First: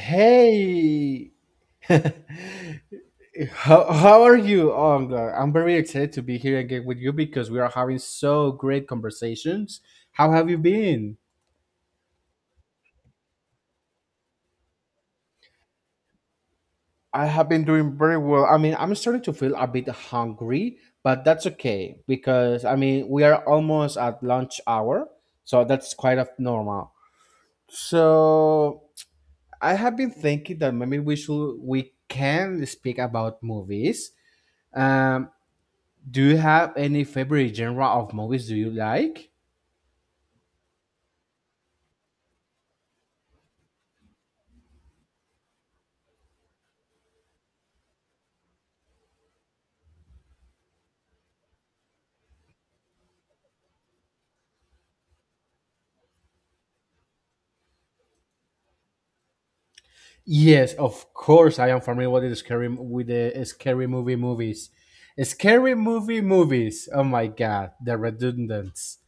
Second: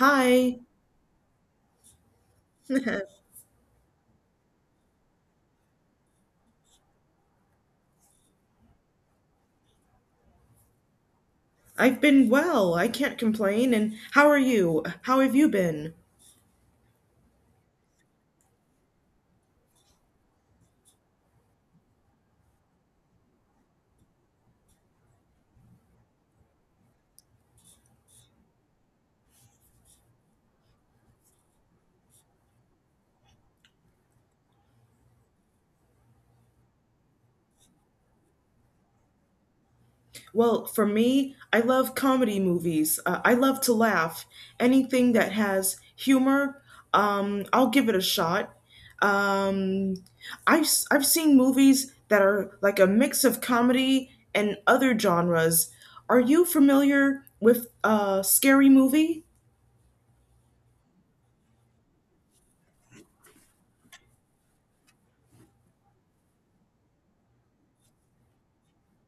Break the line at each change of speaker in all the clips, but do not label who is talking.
Hi.
how, how are you? Oh, I'm glad. I'm very excited to be here again with you because we are having so great conversations. How have you been?
I've been well. I can't complain. And how are you? How have you been?
I have been doing very well. I mean, I'm starting to feel a bit hungry, but that's okay because I mean, we are almost at lunch hour, so that's quite of normal. So, I have been thinking that maybe we can speak about movies. Um, Do you have any favorite genre of movies do you like?
Well, for me, I love comedy movies. I love to laugh. Anything that has humor, I'll give it a shot. Um, I've seen movies that are like a mix of comedy and other genres. Are you familiar with Scary Movie?
Yes, of course I am familiar with the scary movie movies. Scary movie movies. Oh my god, the redundance.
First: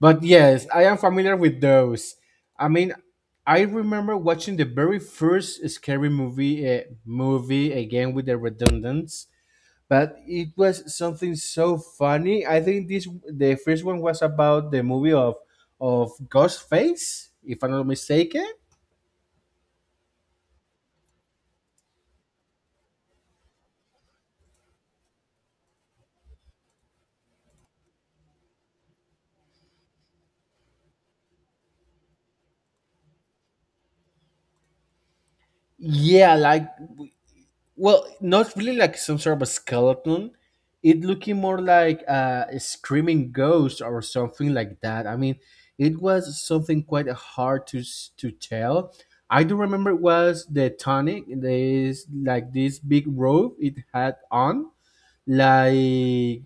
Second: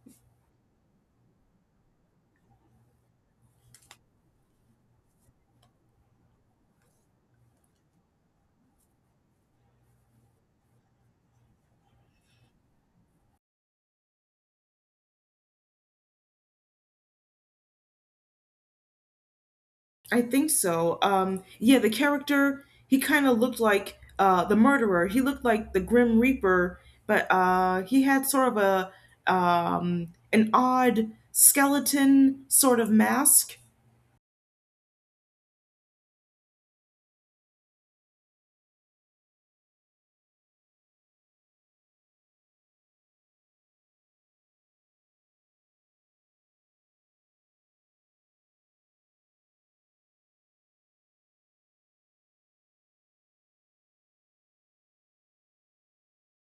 But yes, I am familiar with those. I mean, I remember watching the very first scary movie movie again with the redundance. But it was something so funny. I think this the first one was about the movie of Ghostface, if I'm not mistaken.
I think so. Yeah, the character he kind of looked like the murderer. He looked like the Grim Reaper, but he had sort of a an odd skeleton sort of mask.
Yeah, like well, not really like some sort of a skeleton. It looking more like a screaming ghost or something like that. I mean, it was something quite hard to tell. I do remember it was the tonic. This like this big robe it had on, like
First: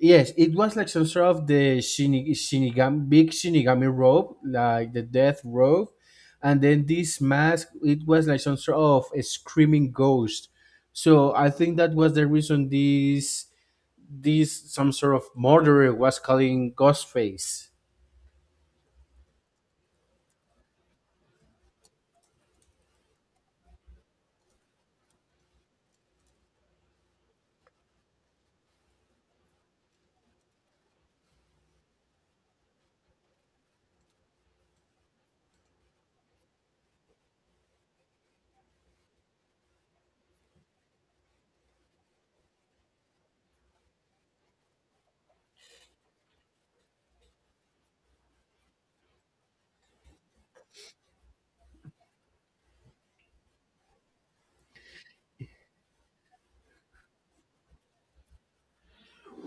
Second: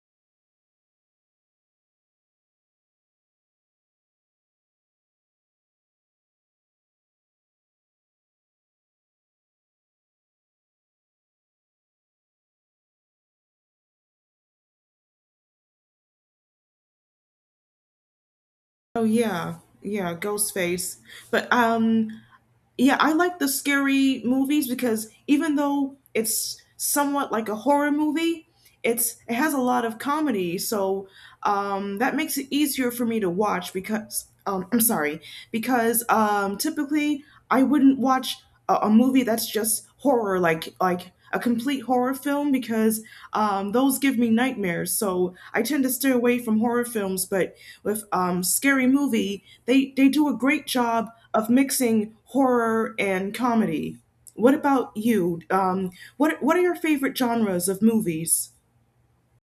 yes, it was like some sort of the shinigami rope, like the death rope, and then this mask. It was like some sort of a screaming ghost. So I think that was the reason this some sort of murderer was calling Ghostface.
Oh yeah, yeah, ghost face. But Yeah, I like the scary movies because even though it's somewhat like a horror movie, it has a lot of comedy, so that makes it easier for me to watch because I'm sorry, because typically I wouldn't watch a movie that's just horror like a complete horror film because those give me nightmares. So I tend to stay away from horror films. But with Scary Movie, they do a great job of mixing horror and comedy. What about you? What are your favorite genres of movies?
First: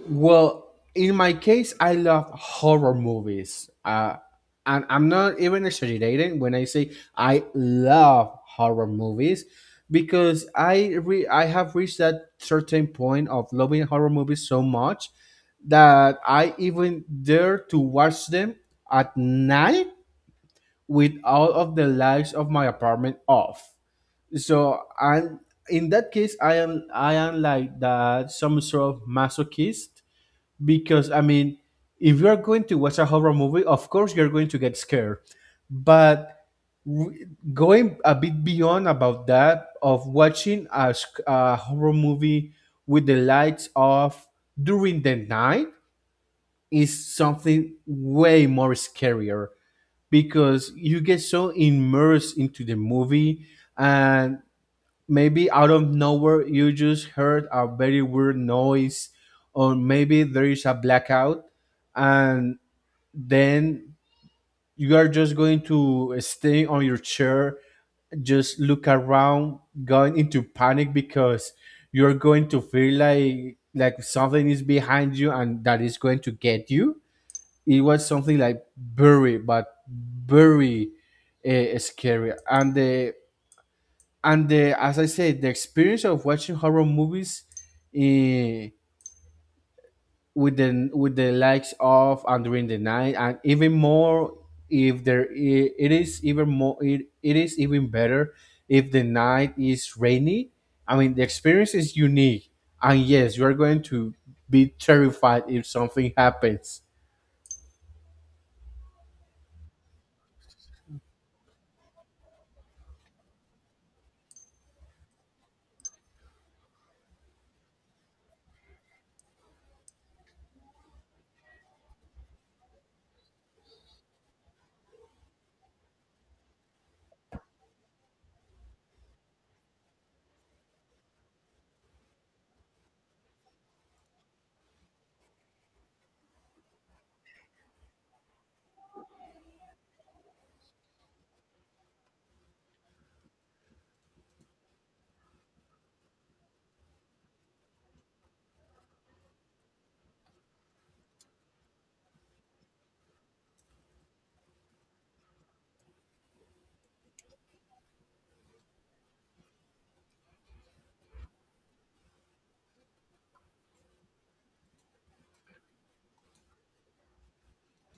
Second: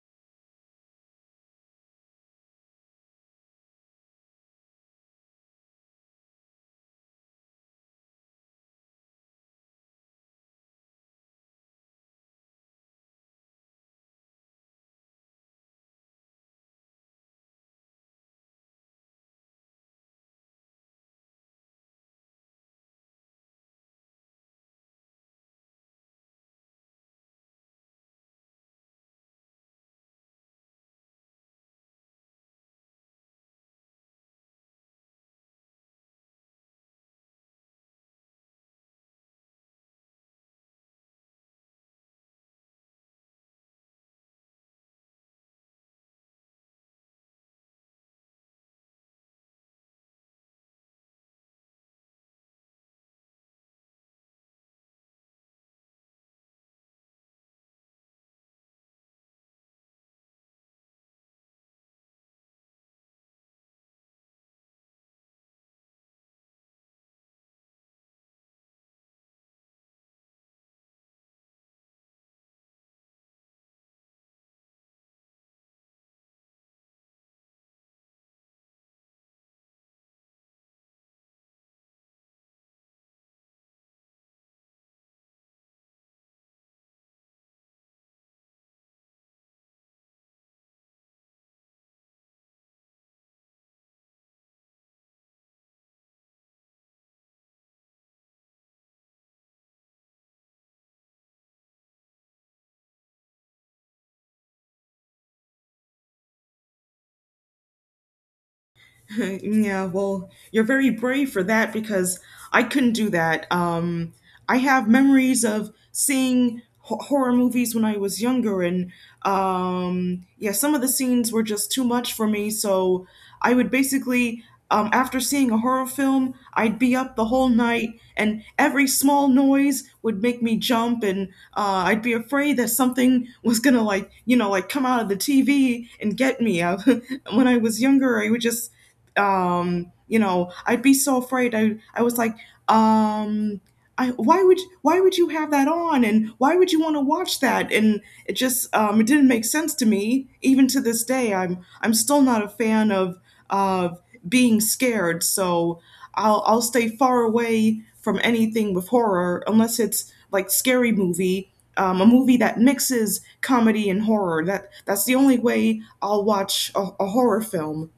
Well, in my case, I love horror movies. And I'm not even exaggerating when I say I love horror movies because I have reached that certain point of loving horror movies so much that I even dare to watch them at night with all of the lights of my apartment off. So I'm in that case I am like that some sort of masochist because I mean, if you're going to watch a horror movie, of course you're going to get scared. But w- going a bit beyond about that of watching a horror movie with the lights off during the night is something way more scarier because you get so immersed into the movie, and maybe out of nowhere you just heard a very weird noise, or maybe there is a blackout, and then you are just going to stay on your chair, just look around, going into panic because you're going to feel like something is behind you and that is going to get you. It was something like very, but very, scary. And the and the as I said, the experience of watching horror movies, eh, with the likes of and during the night, and even more if there I- it is even more, it is even better if the night is rainy. I mean, the experience is unique, and yes, you are going to be terrified if something happens.
Yeah, well, you're very brave for that because I couldn't do that. I have memories of seeing horror movies when I was younger, and yeah, some of the scenes were just too much for me. So I would basically, after seeing a horror film, I'd be up the whole night, and every small noise would make me jump, and I'd be afraid that something was gonna like, like come out of the TV and get me. When I was younger, I would just I'd be so afraid I was like um I, why would you have that on and why would you want to watch that and it just it didn't make sense to me even to this day I'm still not a fan of being scared so I'll stay far away from anything with horror unless it's like Scary Movie, a movie that mixes comedy and horror, that's the only way I'll watch a horror film.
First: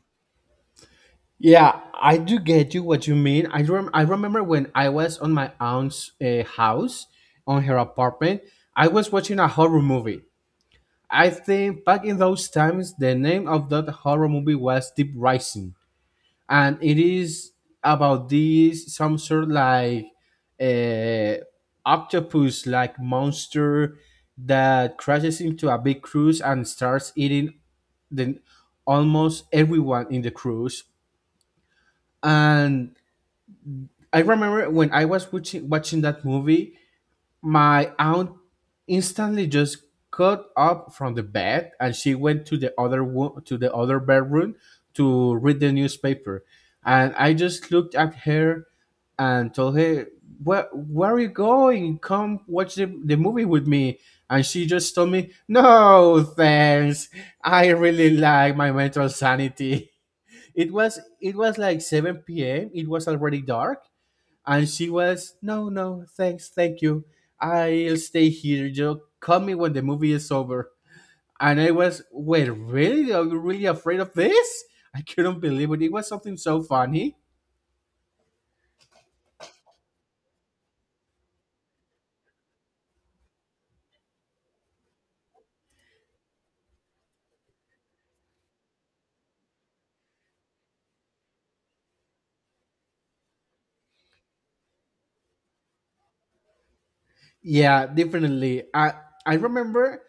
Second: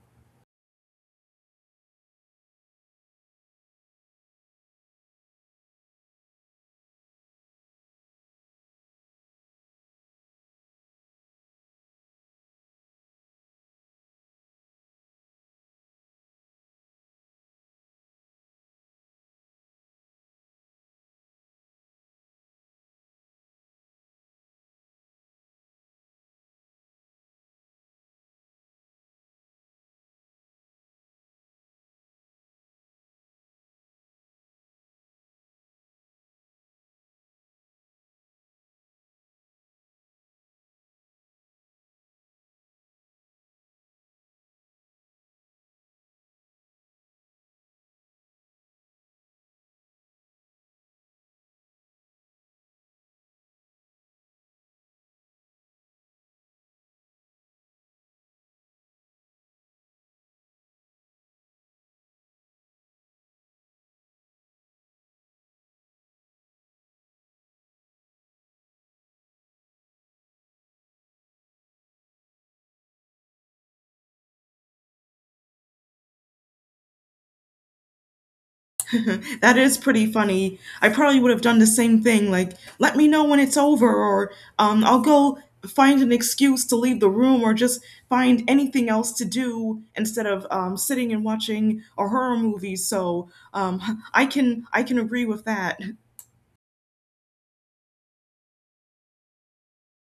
Yeah, I do get you what you mean. I remember when I was on my aunt's house, on her apartment, I was watching a horror movie. I think back in those times, the name of that horror movie was Deep Rising, and it is about this some sort like uh, octopus like monster that crashes into a big cruise and starts eating the almost everyone in the cruise. And I remember when I was watching that movie, my aunt instantly just got up from the bed and she went to the other bedroom to read the newspaper, and I just looked at her and told her, "Where are you going? Come watch the movie with me." And she just told me, "No, thanks. I really like my mental sanity." It was like 7 p.m. It was already dark, and she was, no, no, thanks, thank you. I'll stay here. You call me when the movie is over. And I was, wait, really? Are you really afraid of this? I couldn't believe it. It was something so funny.
That is pretty funny. I probably would have done the same thing, like, let me know when it's over, or I'll go find an excuse to leave the room, or just find anything else to do instead of sitting and watching a horror movie. So I can agree with that.
Yeah, definitely. I remember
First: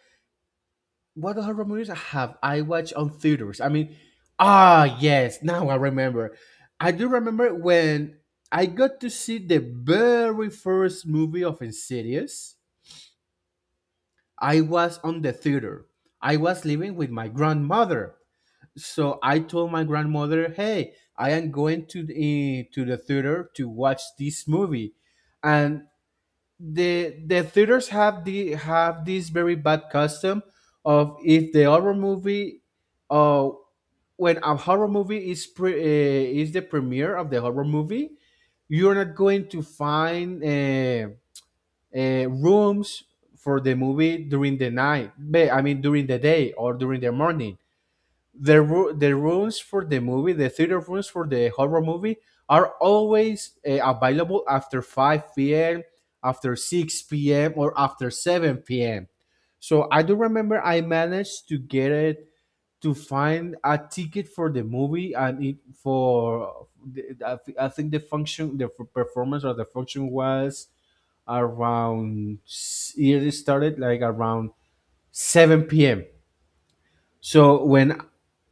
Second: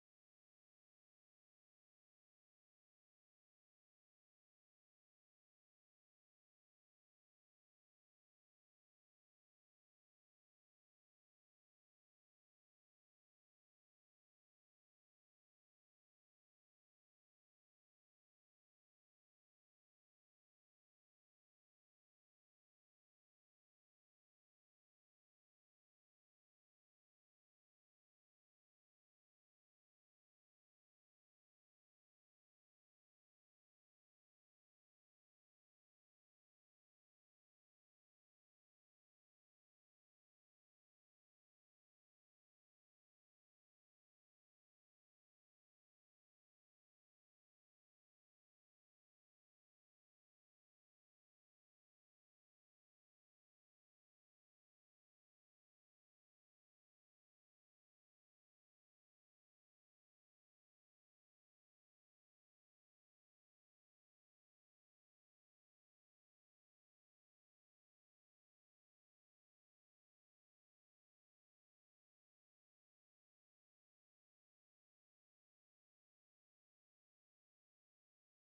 what horror movies I watched on theaters. I mean, ah, yes, now I remember. I do remember when I got to see the very first movie of Insidious. I was on the theater. I was living with my grandmother. So I told my grandmother, "Hey, I am going to the theater to watch this movie." And the theaters have this very bad custom of if the horror movie uh when a horror movie is the premiere of the horror movie, you're not going to find rooms for the movie during the night. I mean during the day or during the morning. The rooms for the movie, the theater rooms for the horror movie, are always available after five p.m., after six p.m., or after seven p.m. So I do remember I managed to get it to find a ticket for the movie, and it for I think the function the f- performance or the function was around, it started like around 7 p.m. So when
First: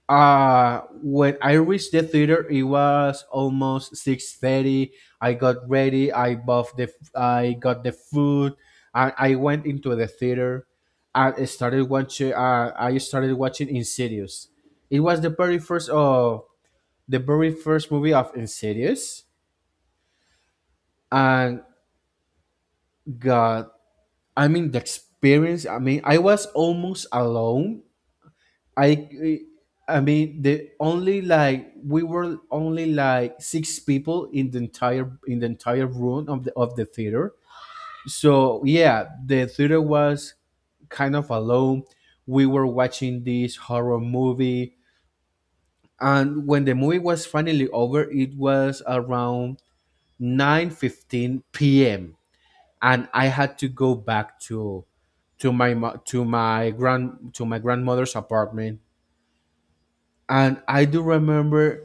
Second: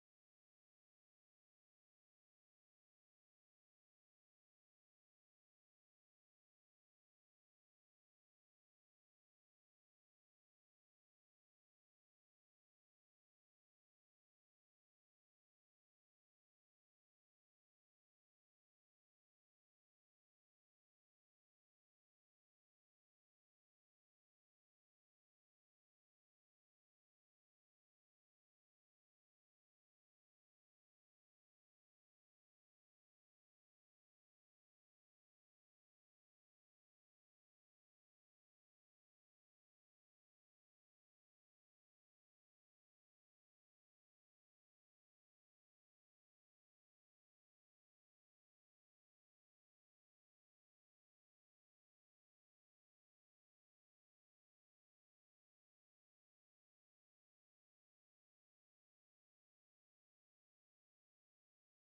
uh when I reached the theater it was almost 6:30. I got ready, I bought the I got the food, and I went into the theater, and I started watching Insidious. It was the very first of the very first movie of Insidious. And God, I mean, the experience. I mean, I was almost alone. I, I mean, the only like we were only like six people in the entire room of the theater. So yeah, the theater was kind of alone. We were watching this horror movie, and when the movie was finally over, it was around 9:15 p.m., and I had to go back to my grandmother's apartment. And I do remember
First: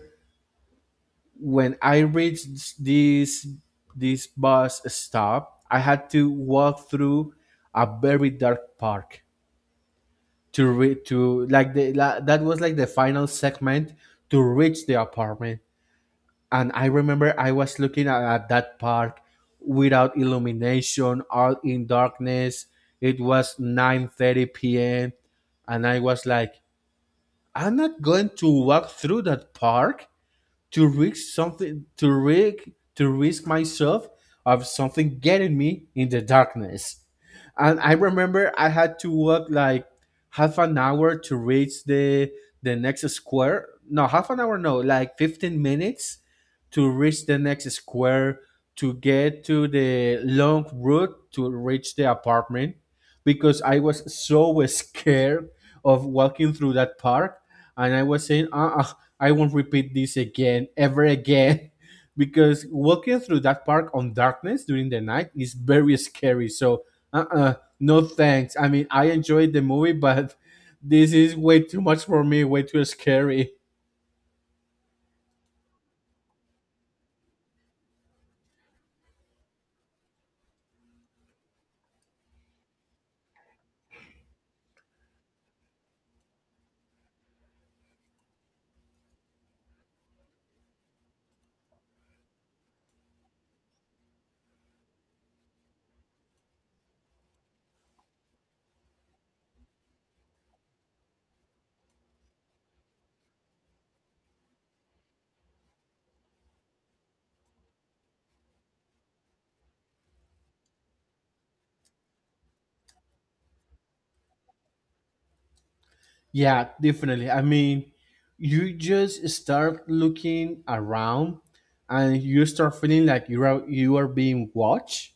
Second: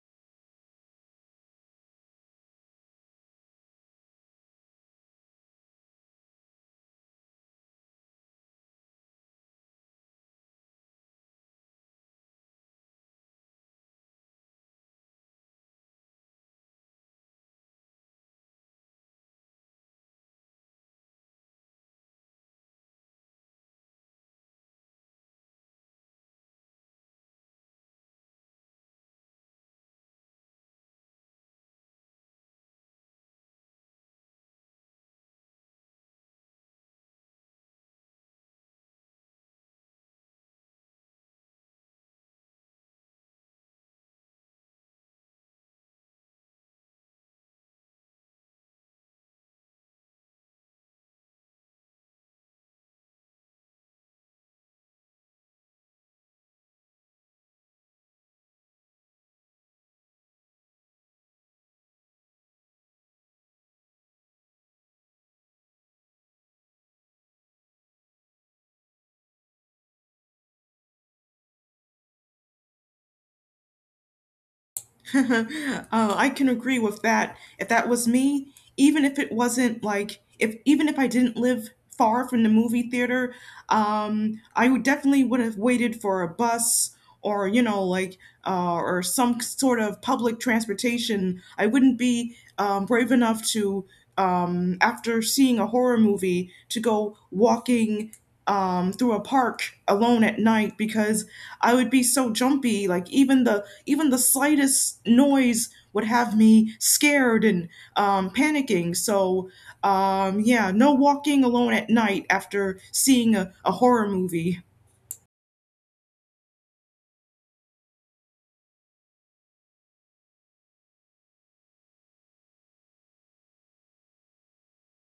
when I reached this bus stop, I had to walk through a very dark park to like that was like the final segment to reach the apartment. And I remember I was looking at that park without illumination, all in darkness. It was 9:30 p.m., and I was like, I'm not going to walk through that park to risk something to risk to risk myself of something getting me in the darkness. And I remember I had to walk like half an hour to reach the next square no half an hour no like 15 minutes to reach the next square to get to the long route to reach the apartment because I was so scared of walking through that park. And I was saying, I won't repeat this again, ever again, because walking through that park on darkness during the night is very scary. So, uh, uh no thanks. I mean, I enjoyed the movie, but this is way too much for me, way too scary.
uh, I can agree with that. If that was me, even if it wasn't like if even if I didn't live far from the movie theater, I would definitely would have waited for a bus or you know like or some sort of public transportation. I wouldn't be brave enough to after seeing a horror movie to go walking through a park alone at night because I would be so jumpy. Like even the slightest noise would have me scared and panicking. So, yeah, no walking alone at night after seeing a horror movie.
Yeah, definitely. I mean, you just start looking around, and you start feeling like you are being watched,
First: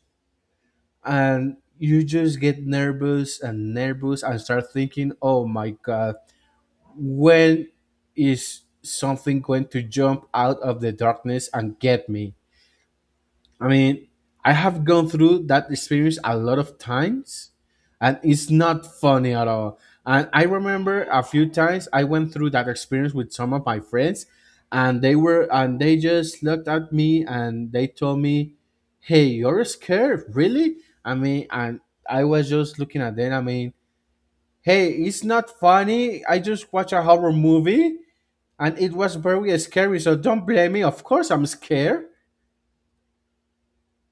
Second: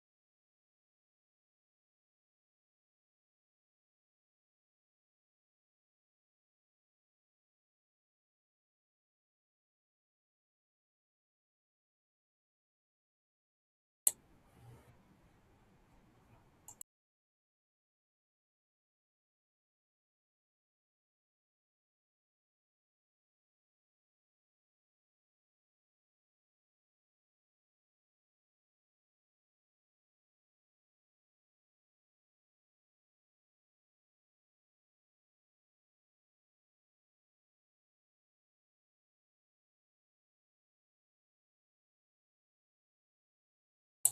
and you just get nervous and nervous and start thinking, oh my god, when is something going to jump out of the darkness and get me? I mean, I have gone through that experience a lot of times, and it's not funny at all. And I remember a few times I went through that experience with some of my friends, and they just looked at me and they told me, "Hey, you're scared, really?" I mean, and I was just looking at them. I mean, hey, it's not funny. I just watched a horror movie, and it was very scary. So don't blame me. Of course, I'm scared.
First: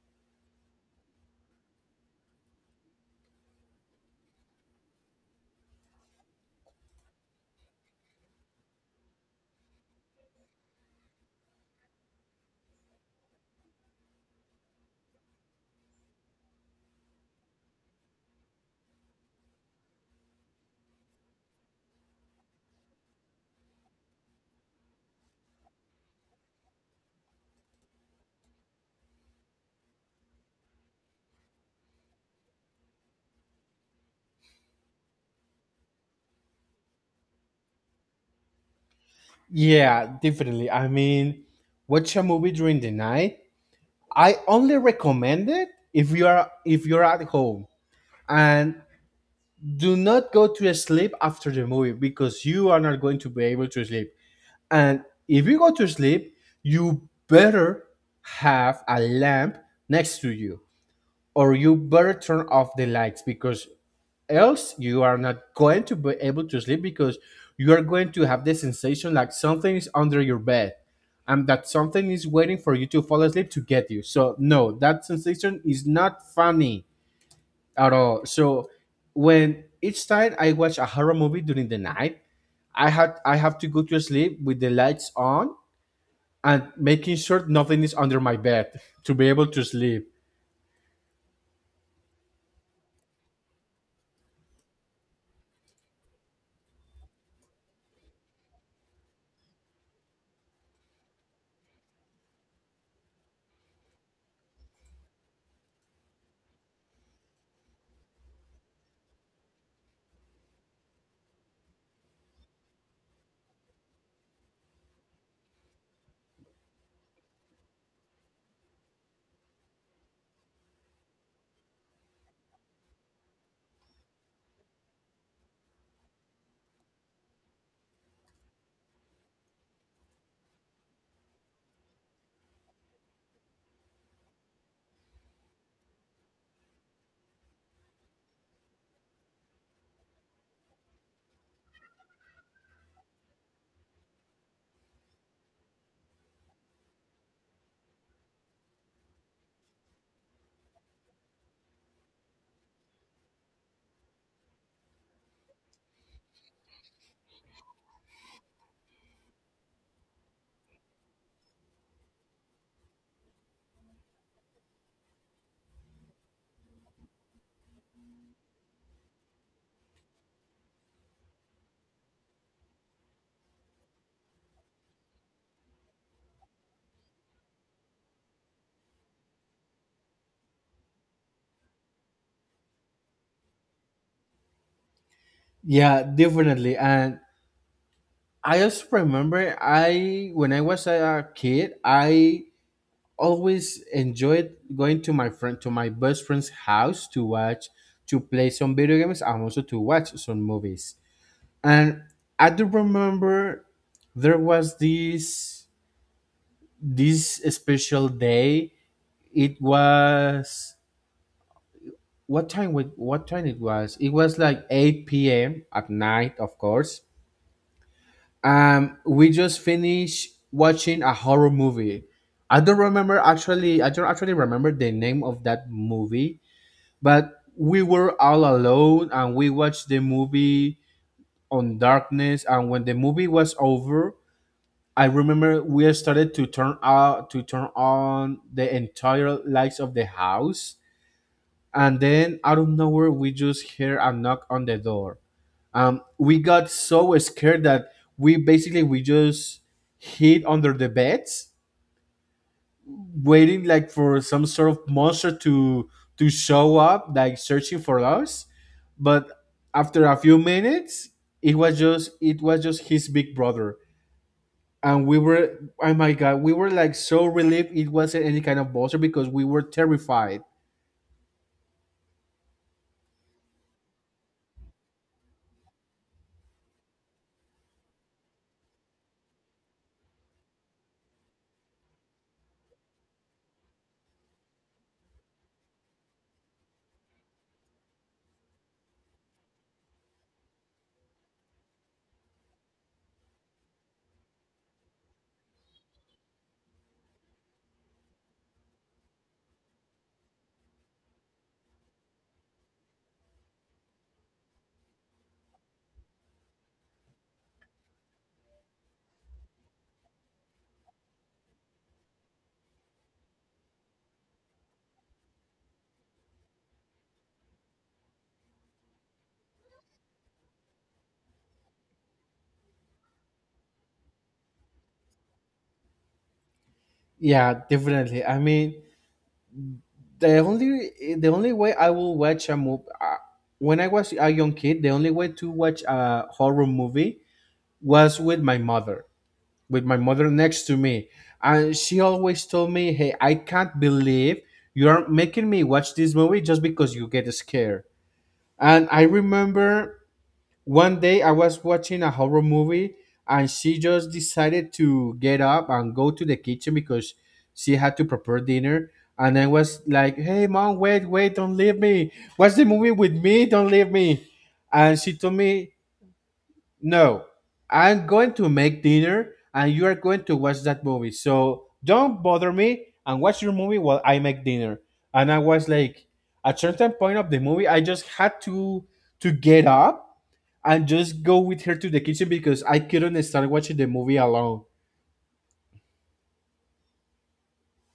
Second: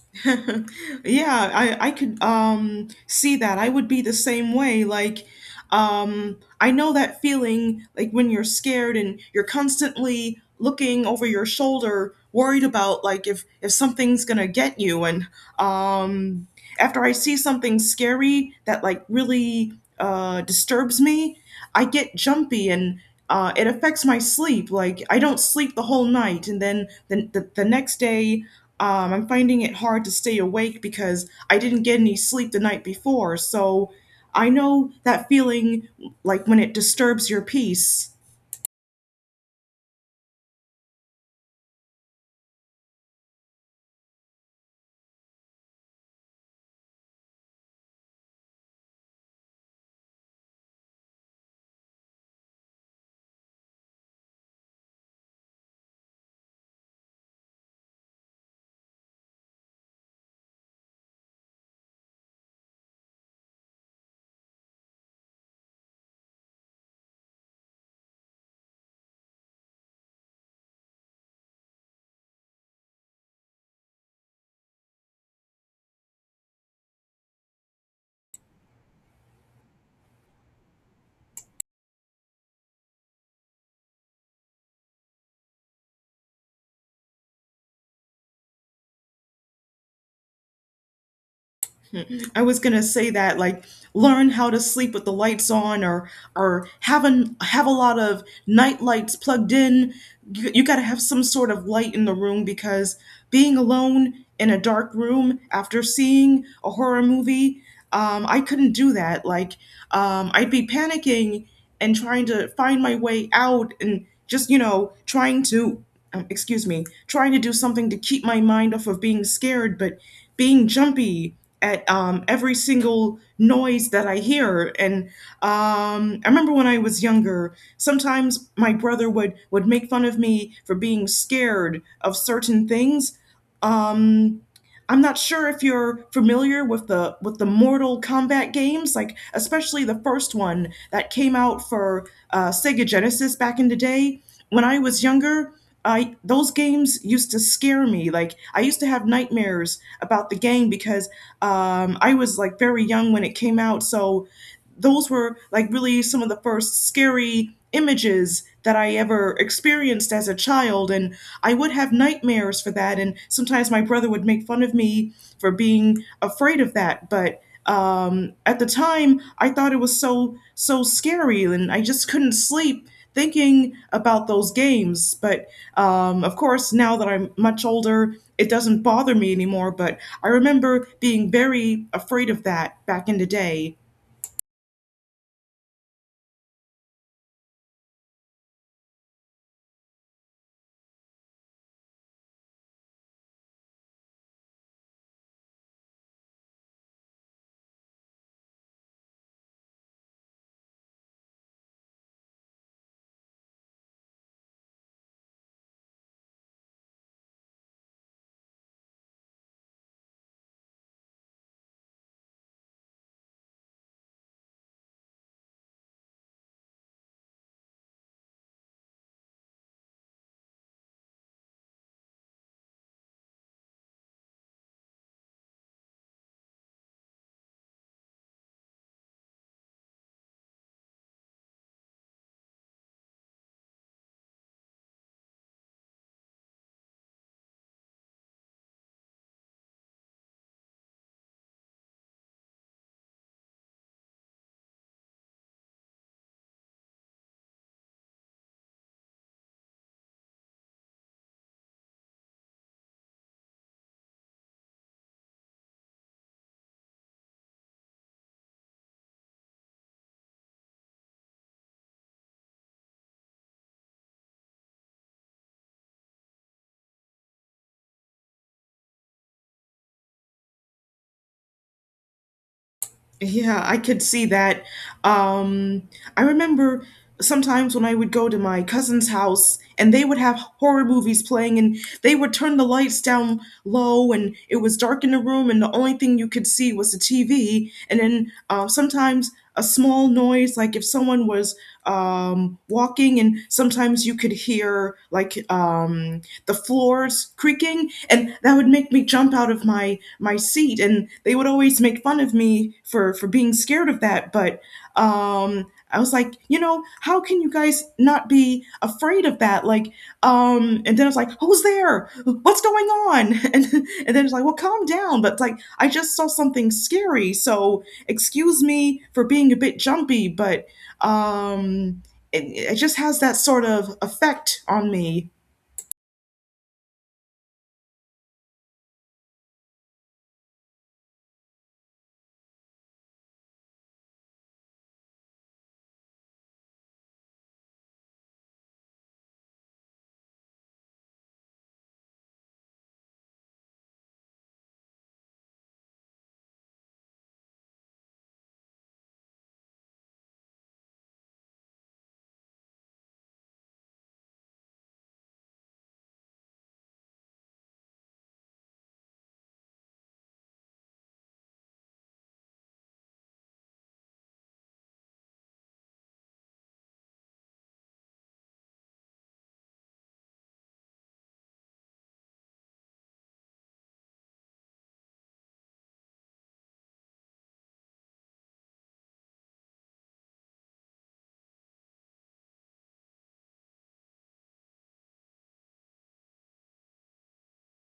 Yeah, I could see that. I would be the same way. Like I know that feeling like when you're scared and you're constantly looking over your shoulder worried about like if something's going to get you and um after I see something scary that like really disturbs me, I get jumpy and it affects my sleep. Like I don't sleep the whole night, and then the next day I'm finding it hard to stay awake because I didn't get any sleep the night before, so I know that feeling like when it disturbs your peace.
Yeah, definitely. I mean, watch a movie during the night. I only recommend it if you are if you're at home. And do not go to sleep after the movie because you are not going to be able to sleep. And if you go to sleep, you better have a lamp next to you, or you better turn off the lights because else you are not going to be able to sleep because you are going to have the sensation like something is under your bed, and that something is waiting for you to fall asleep to get you. So no, that sensation is not funny at all. So when, each time I watch a horror movie during the night, I have to go to sleep with the lights on and making sure nothing is under my bed to be able to sleep.
I was gonna say that like learn how to sleep with the lights on or have a lot of night lights plugged in. You gotta have some sort of light in the room because being alone in a dark room after seeing a horror movie, I couldn't do that. Like I'd be panicking and trying to find my way out and just you know trying to excuse me, trying to do something to keep my mind off of being scared but being jumpy at every single noise that I hear. And I remember when I was younger, sometimes my brother would make fun of me for being scared of certain things. Um, I'm not sure if you're familiar with the Mortal Kombat games, like especially the first one that came out for Sega Genesis back in the day. When I was younger, I those games used to scare me. Like I used to have nightmares about the game because I was like very young when it came out. So those were like really some of the first scary images that I ever experienced as a child. And I would have nightmares for that. And sometimes my brother would make fun of me for being afraid of that. But at the time, I thought it was so, so scary. And I just couldn't sleep thinking about those games. But of course, now that I'm much older, it doesn't bother me anymore. But I remember being very afraid of that back in the day.
Yeah, definitely. And I also remember I when I was a kid, I always enjoyed going to my best friend's house to watch to play some video games and also to watch some movies. And I do remember there was this special day. It was what time? What time it was? It was like 8 p.m. at night, of course. We just finished watching a horror movie. I don't remember actually. I don't actually remember the name of that movie, but we were all alone and we watched the movie on darkness. And when the movie was over, I remember we started to turn on the entire lights of the house, and then out of nowhere we just hear a knock on the door. We got so scared that we basically we just hid under the beds, waiting like for some sort of monster to show up, like searching for us. But after a few minutes, it was just his big brother, and we were, oh my god, we were like so relieved it wasn't any kind of monster, because we were terrified.
Yeah, I could see that. Um, I remember sometimes when I would go to my cousin's house and they would have horror movies playing and they would turn the lights down low and it was dark in the room and the only thing you could see was the TV. And then sometimes a small noise, like if someone was walking, and sometimes you could hear like the floors creaking, and that would make me jump out of my seat, and they would always make fun of me for being scared of that but um I was like, you know, how can you guys not be afraid of that? Like, and then I was like, who's there? What's going on? And then it's like, well, calm down. But it's like, I just saw something scary, so excuse me for being a bit jumpy, but um, it, it just has that sort of effect on me.
Yeah, definitely. I mean, the only way I will watch a movie, when I was a young kid, the only way to watch a horror movie was with my mother next to me, and she always told me, "Hey, I can't believe you are making me watch this movie just because you get scared." And I remember one day I was watching a horror movie and she just decided to get up and go to the kitchen because she had to prepare dinner. And I was like, hey, mom, wait, wait, don't leave me. Watch the movie with me, don't leave me. And she told me, no, I'm going to make dinner and you are going to watch that movie. So don't bother me and watch your movie while I make dinner. And I was like, at certain point of the movie, I just had to get up and just go with her to the kitchen because I couldn't start watching the movie alone.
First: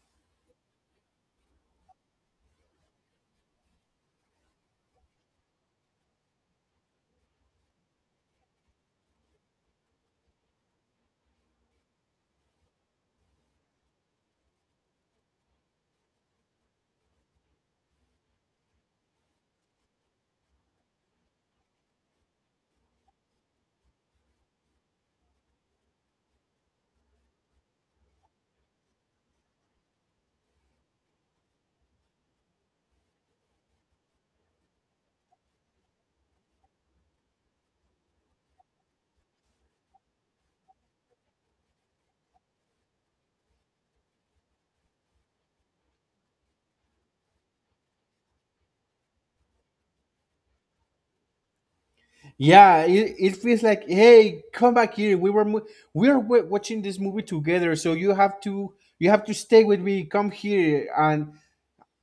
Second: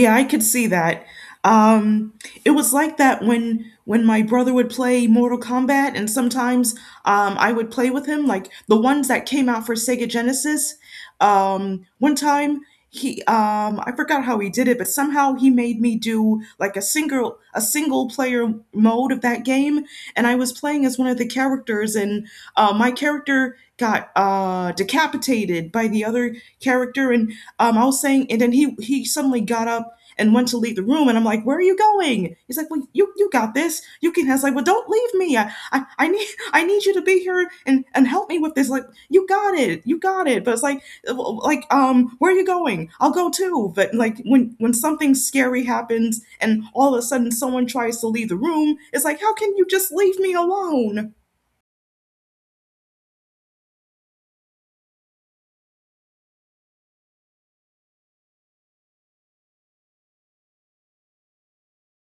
Yeah, I could see that. Um, it was like that when my brother would play Mortal Kombat, and sometimes I would play with him, like the ones that came out for Sega Genesis. One time he I forgot how he did it, but somehow he made me do like a single player mode of that game, and I was playing as one of the characters, and my character got decapitated by the other character, and I was saying, and then he suddenly got up and went to leave the room. And I'm like, where are you going? He's like, well, you got this. You can. I was like, well, don't leave me. I need you to be here and help me with this. Like, you got it. You got it. But it's like, where are you going? I'll go too. But like when something scary happens and all of a sudden someone tries to leave the room, it's like, how can you just leave me alone?
Yeah, it feels like, hey, come back here. We are watching this movie together, so you have to stay with me. Come here. And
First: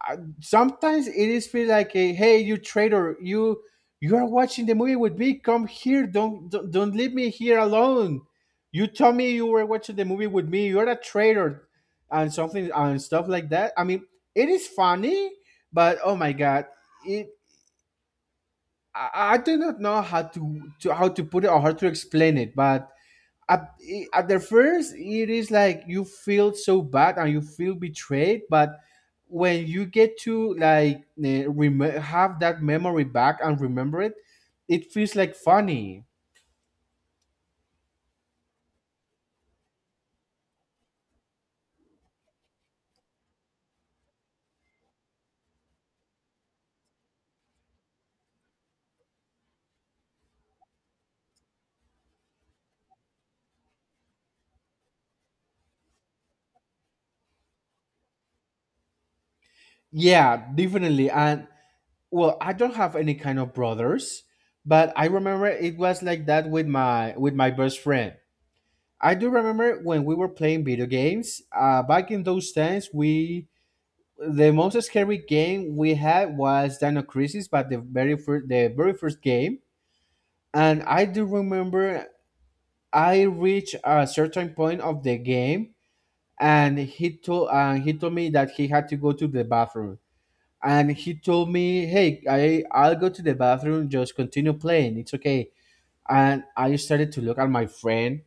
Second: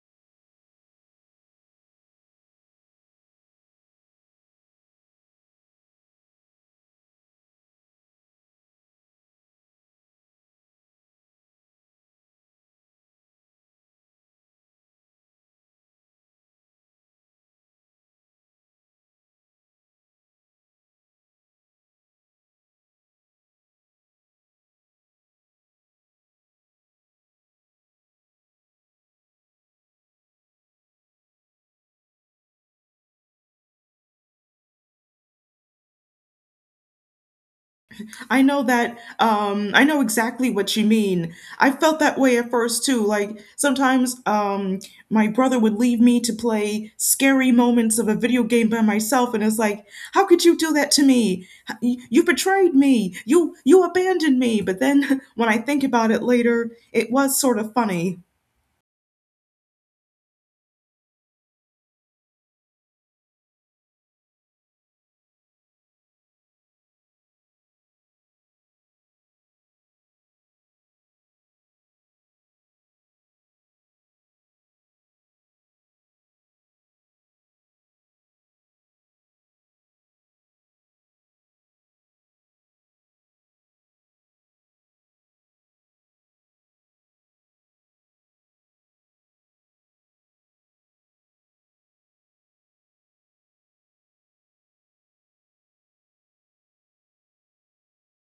sometimes it is feel like, hey, you traitor, you are watching the movie with me, come here, don't leave me here alone. You told me you were watching the movie with me, you're a traitor. And something and stuff like that, I mean, it is funny, but oh my god. it I do not know how to put it or how to explain it, but at, at the first it is like you feel so bad and you feel betrayed. But when you get to, like, have that memory back and remember it feels like funny.
I know that. I know exactly what you mean. I felt that way at first too. Like sometimes, my brother would leave me to play scary moments of a video game by myself, and it's like, how could you do that to me? You betrayed me. You abandoned me. But then when I think about it later, it was sort of funny.
Yeah, definitely. And well, I don't have any kind of brothers, but I remember it was like that with my best friend. I do remember when we were playing video games, back in those times, we the most scary game we had was Dino Crisis, but the very first game. And I do remember I reached a certain point of the game, and he told me that he had to go to the bathroom. And he told me, "Hey, I'll go to the bathroom. Just continue playing. It's okay." And I started to look at my friend,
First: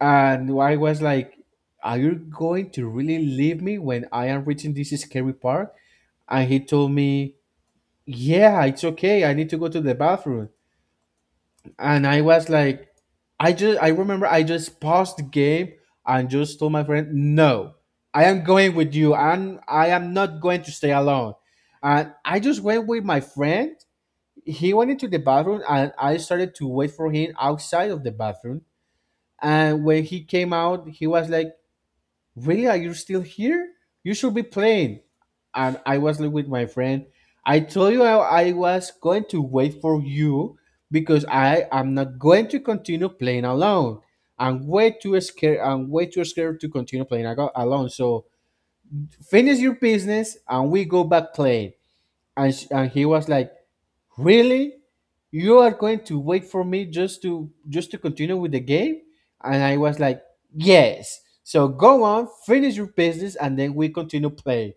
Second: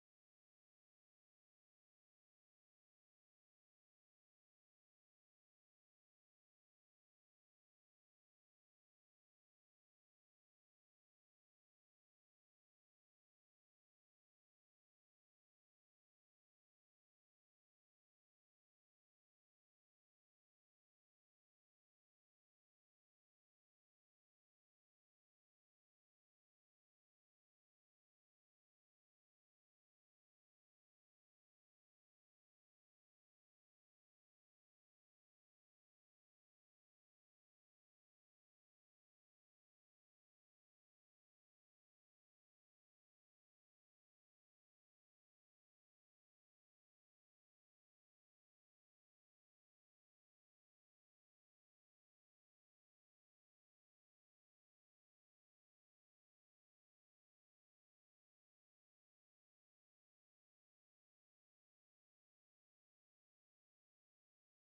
and I was like, "Are you going to really leave me when I am reaching this scary part?" And he told me, yeah, it's okay, I need to go to the bathroom. And I was like, I remember I just paused the game and just told my friend, no, I am going with you and I am not going to stay alone. And I just went with my friend. He went into the bathroom and I started to wait for him outside of the bathroom. And when he came out, he was like, really, are you still here? You should be playing. And I was like, with my friend, I told you, I was going to wait for you because I am not going to continue playing alone. I'm way too scared to continue playing alone. So finish your business and we go back playing. And he was like, really? You are going to wait for me just to continue with the game? And I was like, yes. So go on, finish your business and then we continue play.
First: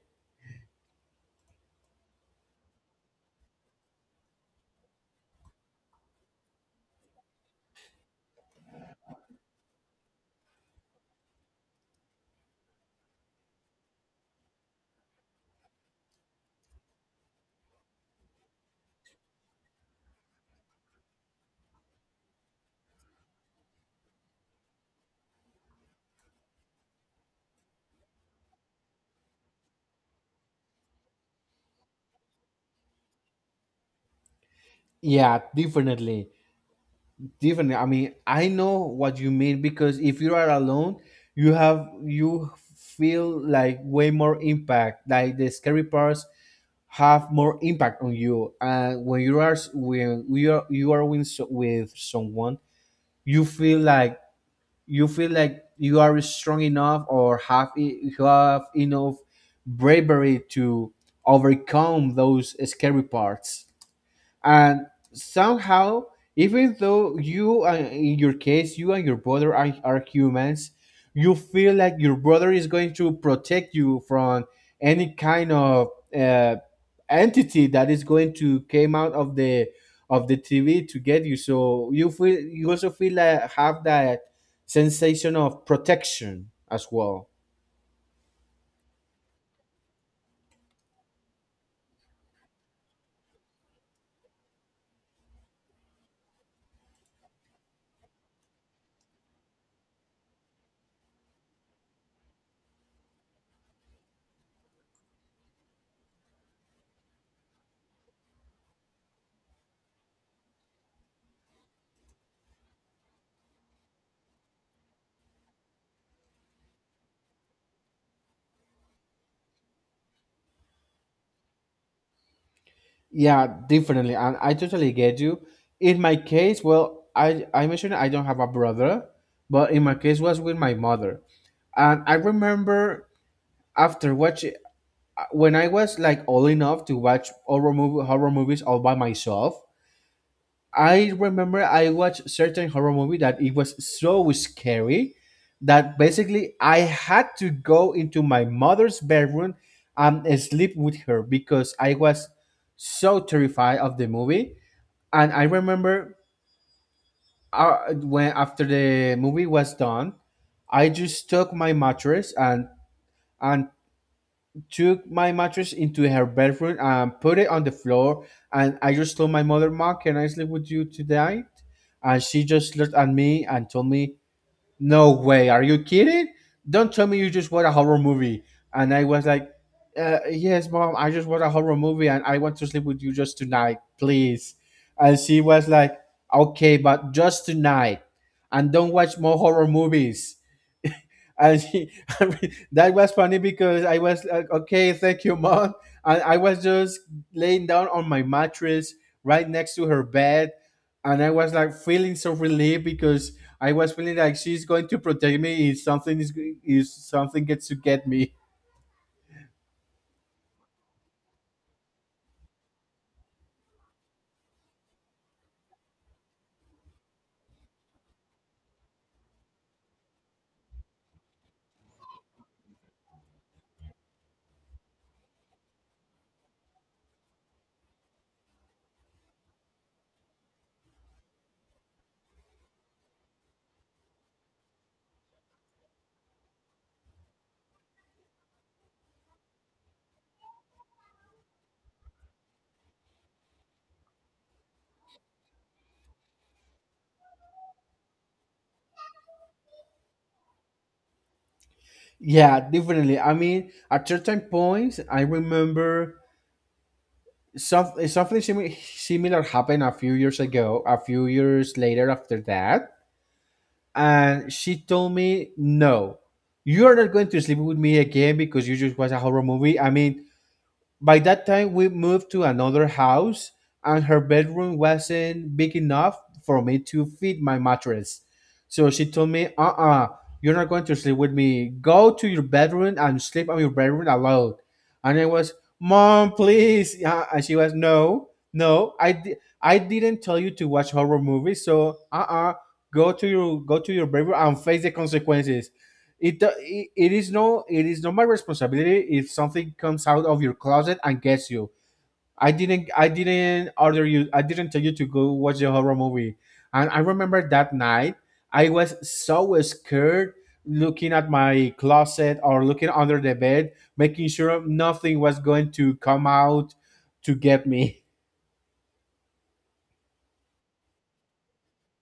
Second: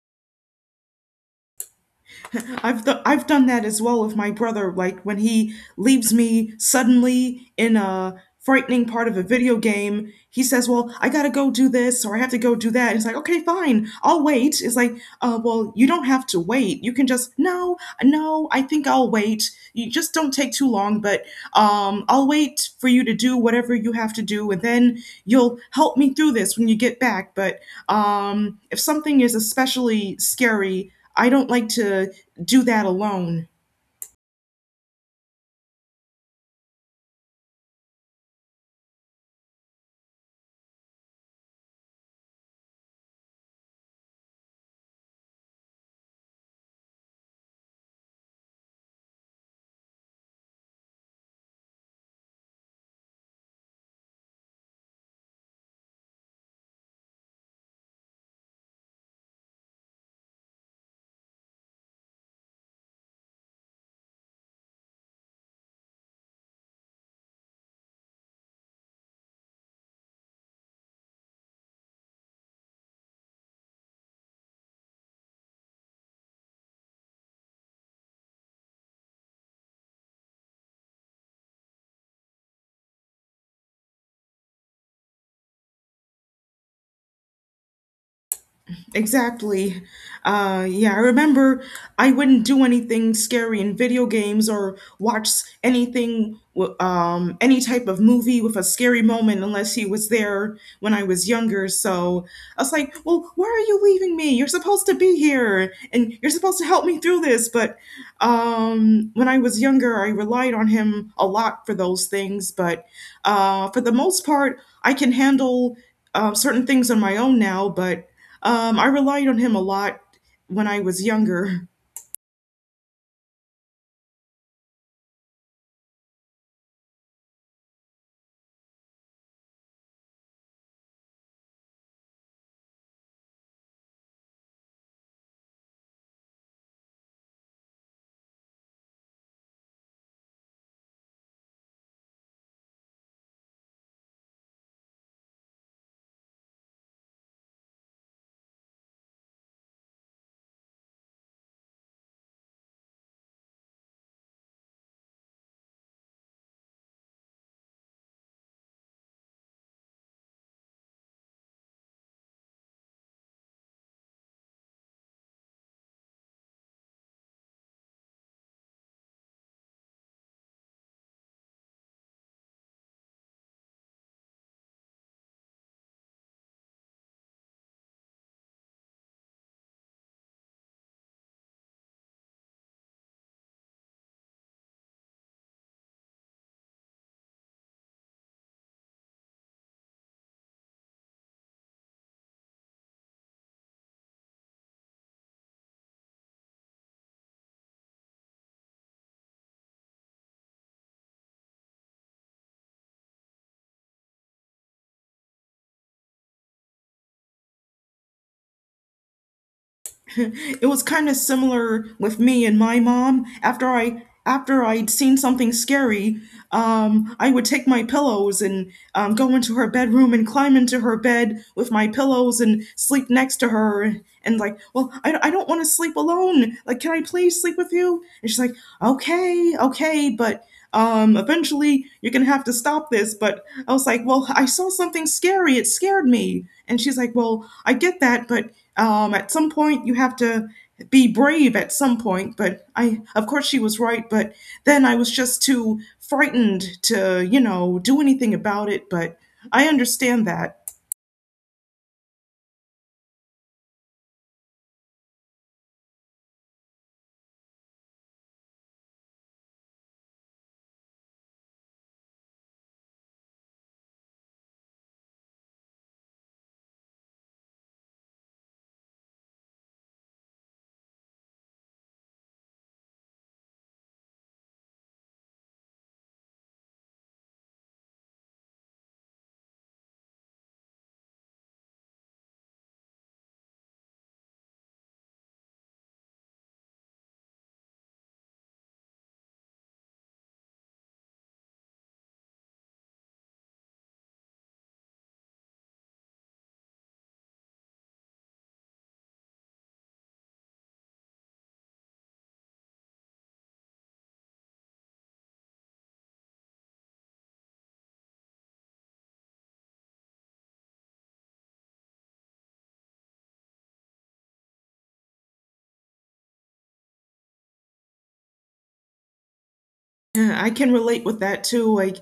I've done that as well with my brother. Like when he leaves me suddenly in a frightening part of a video game, he says, "Well, I gotta go do this, or I have to go do that." And it's like, "Okay, fine, I'll wait." It's like, well, you don't have to wait. You can just no, no. I think I'll wait. You just don't take too long, but I'll wait for you to do whatever you have to do, and then you'll help me through this when you get back." But if something is especially scary, I don't like to do that alone.
Yeah, definitely. Definitely. I mean, I know what you mean because if you are alone, you feel like way more impact. Like the scary parts have more impact on you. And when you are with, with someone, you feel like you feel like you are strong enough or have enough bravery to overcome those scary parts, and somehow, even though you in your case, you and your brother are humans, you feel like your brother is going to protect you from any kind of uh, entity that is going to came out of the TV to get you. So you also feel like have that sensation of protection as well.
Exactly. Yeah, I remember I wouldn't do anything scary in video games or watch anything, any type of movie with a scary moment unless he was there when I was younger. So I was like, well, why are you leaving me? You're supposed to be here and you're supposed to help me through this. But when I was younger, I relied on him a lot for those things. But for the most part, I can handle certain things on my own now, but I relied on him a lot when I was younger.
Yeah, definitely. And I totally get you. In my case, well, I mentioned I don't have a brother, but in my case was with my mother. And I remember after watching, when I was like old enough to watch horror movies all by myself, I remember I watched certain horror movie that it was so scary that basically I had to go into my mother's bedroom and sleep with her because I was so terrified of the movie. And I remember, when after the movie was done, I just took my mattress and and took my mattress into her bedroom and put it on the floor. And I just told my mother, "Mom, can I sleep with you tonight?" And she just looked at me and told me, no way. Are you kidding? Don't tell me you just watched a horror movie. And I was like, yes, mom, I just watched a horror movie and I want to sleep with you just tonight, please. And she was like, okay, but just tonight. And don't watch more horror movies. And she, I mean, that was funny because I was like, okay, thank you, mom. And I was just laying down on my mattress right next to her bed. And I was like feeling so relieved because I was feeling like she's going to protect me if something is if something gets to get me.
It was kind of similar with me and my mom. After I after I'd seen something scary, I would take my pillows and go into her bedroom and climb into her bed with my pillows and sleep next to her. And like, well, I don't want to sleep alone. Like, can I please sleep with you? And she's like, okay, okay, but eventually, you're going to have to stop this. But I was like, well, I saw something scary. It scared me. And she's like, well, I get that. But at some point, you have to be brave at some point. But I, of course, she was right. But then I was just too frightened to, you know, do anything about it. But I understand that.
Yeah, definitely. I mean, at certain points, I remember something similar happened a few years ago. A few years later, after that, and she told me, no, you're not going to sleep with me again because you just watched a horror movie. I mean, by that time, we moved to another house, and her bedroom wasn't big enough for me to fit my mattress. So she told me, you are not going to sleep with me. Go to your bedroom and sleep on your bedroom alone. And I was, mom, please. Yeah. And she was, no, no, I didn't tell you to watch horror movies. So, go to your bedroom and face the consequences. It is not my responsibility if something comes out of your closet and gets you. I didn't order you, I didn't tell you to go watch a horror movie. And I remember that night I was so scared, looking at my closet or looking under the bed, making sure nothing was going to come out to get me.
Yeah, I can relate with that too. Like,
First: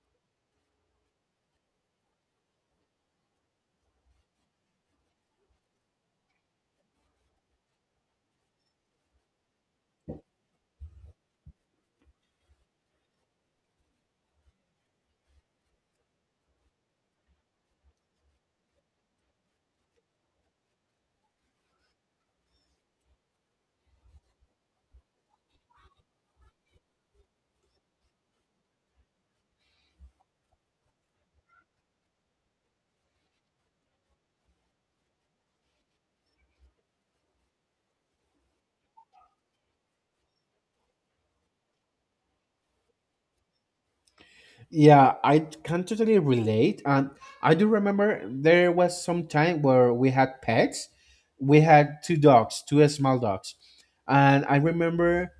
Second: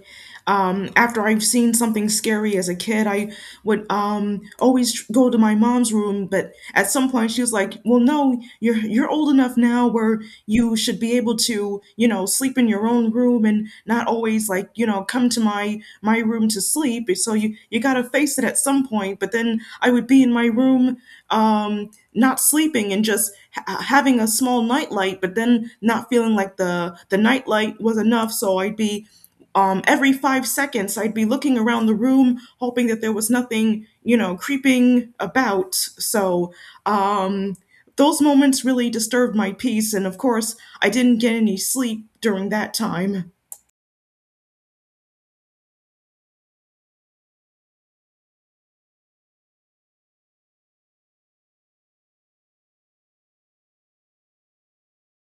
after I've seen something scary as a kid, I would always go to my mom's room, but at some point she was like, "Well, no, you're old enough now where you should be able to, you know, sleep in your own room and not always like, you know, come to my room to sleep." So you gotta face it at some point. But then I would be in my room, um, not sleeping and just having a small nightlight, but then not feeling like the nightlight was enough. So I'd be every 5 seconds, I'd be looking around the room, hoping that there was nothing, you know, creeping about. So um, those moments really disturbed my peace, and of course, I didn't get any sleep during that time.
Yeah, I can totally relate. And I do remember there was some time where we had pets. We had two dogs, two small dogs. And I remember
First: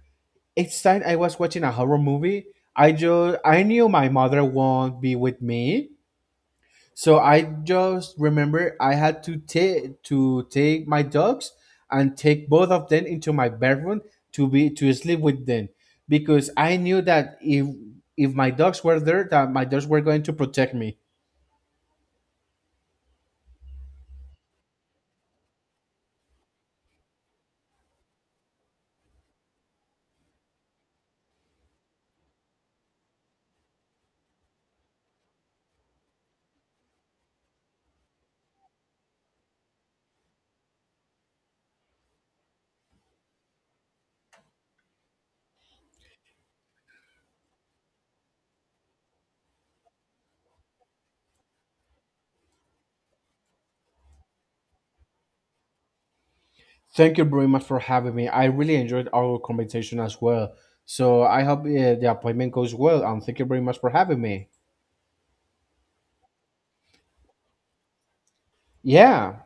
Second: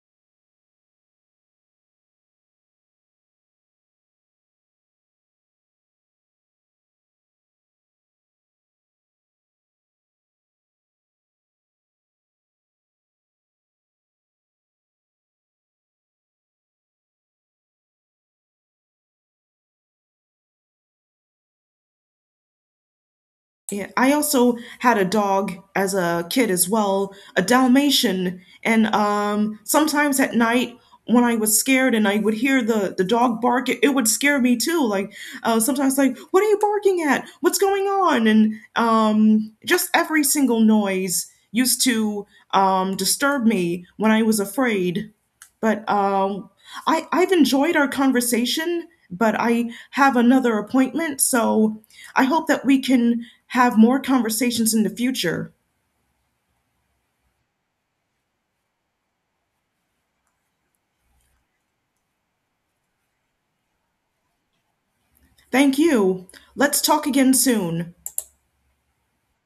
each time I was watching a horror movie, I knew my mother won't be with me. So I just remember I had to take my dogs and take both of them into my bedroom to sleep with them because I knew that if my dogs were there, that my dogs were going to protect me.
Yeah, I also had a dog as a kid as well, a Dalmatian, and sometimes at night when I was scared and I would hear the dog bark, it would scare me too. Like sometimes, like, what are you barking at? What's going on? And just every single noise used to disturb me when I was afraid. But I I've enjoyed our conversation, but I have another appointment, so. I hope that we can have more conversations in the future.
Thank you very much for having me. I really enjoyed our conversation as well. So I hope, the appointment goes well, and thank you very much for having me.
Thank you. Let's talk again soon.
Yeah.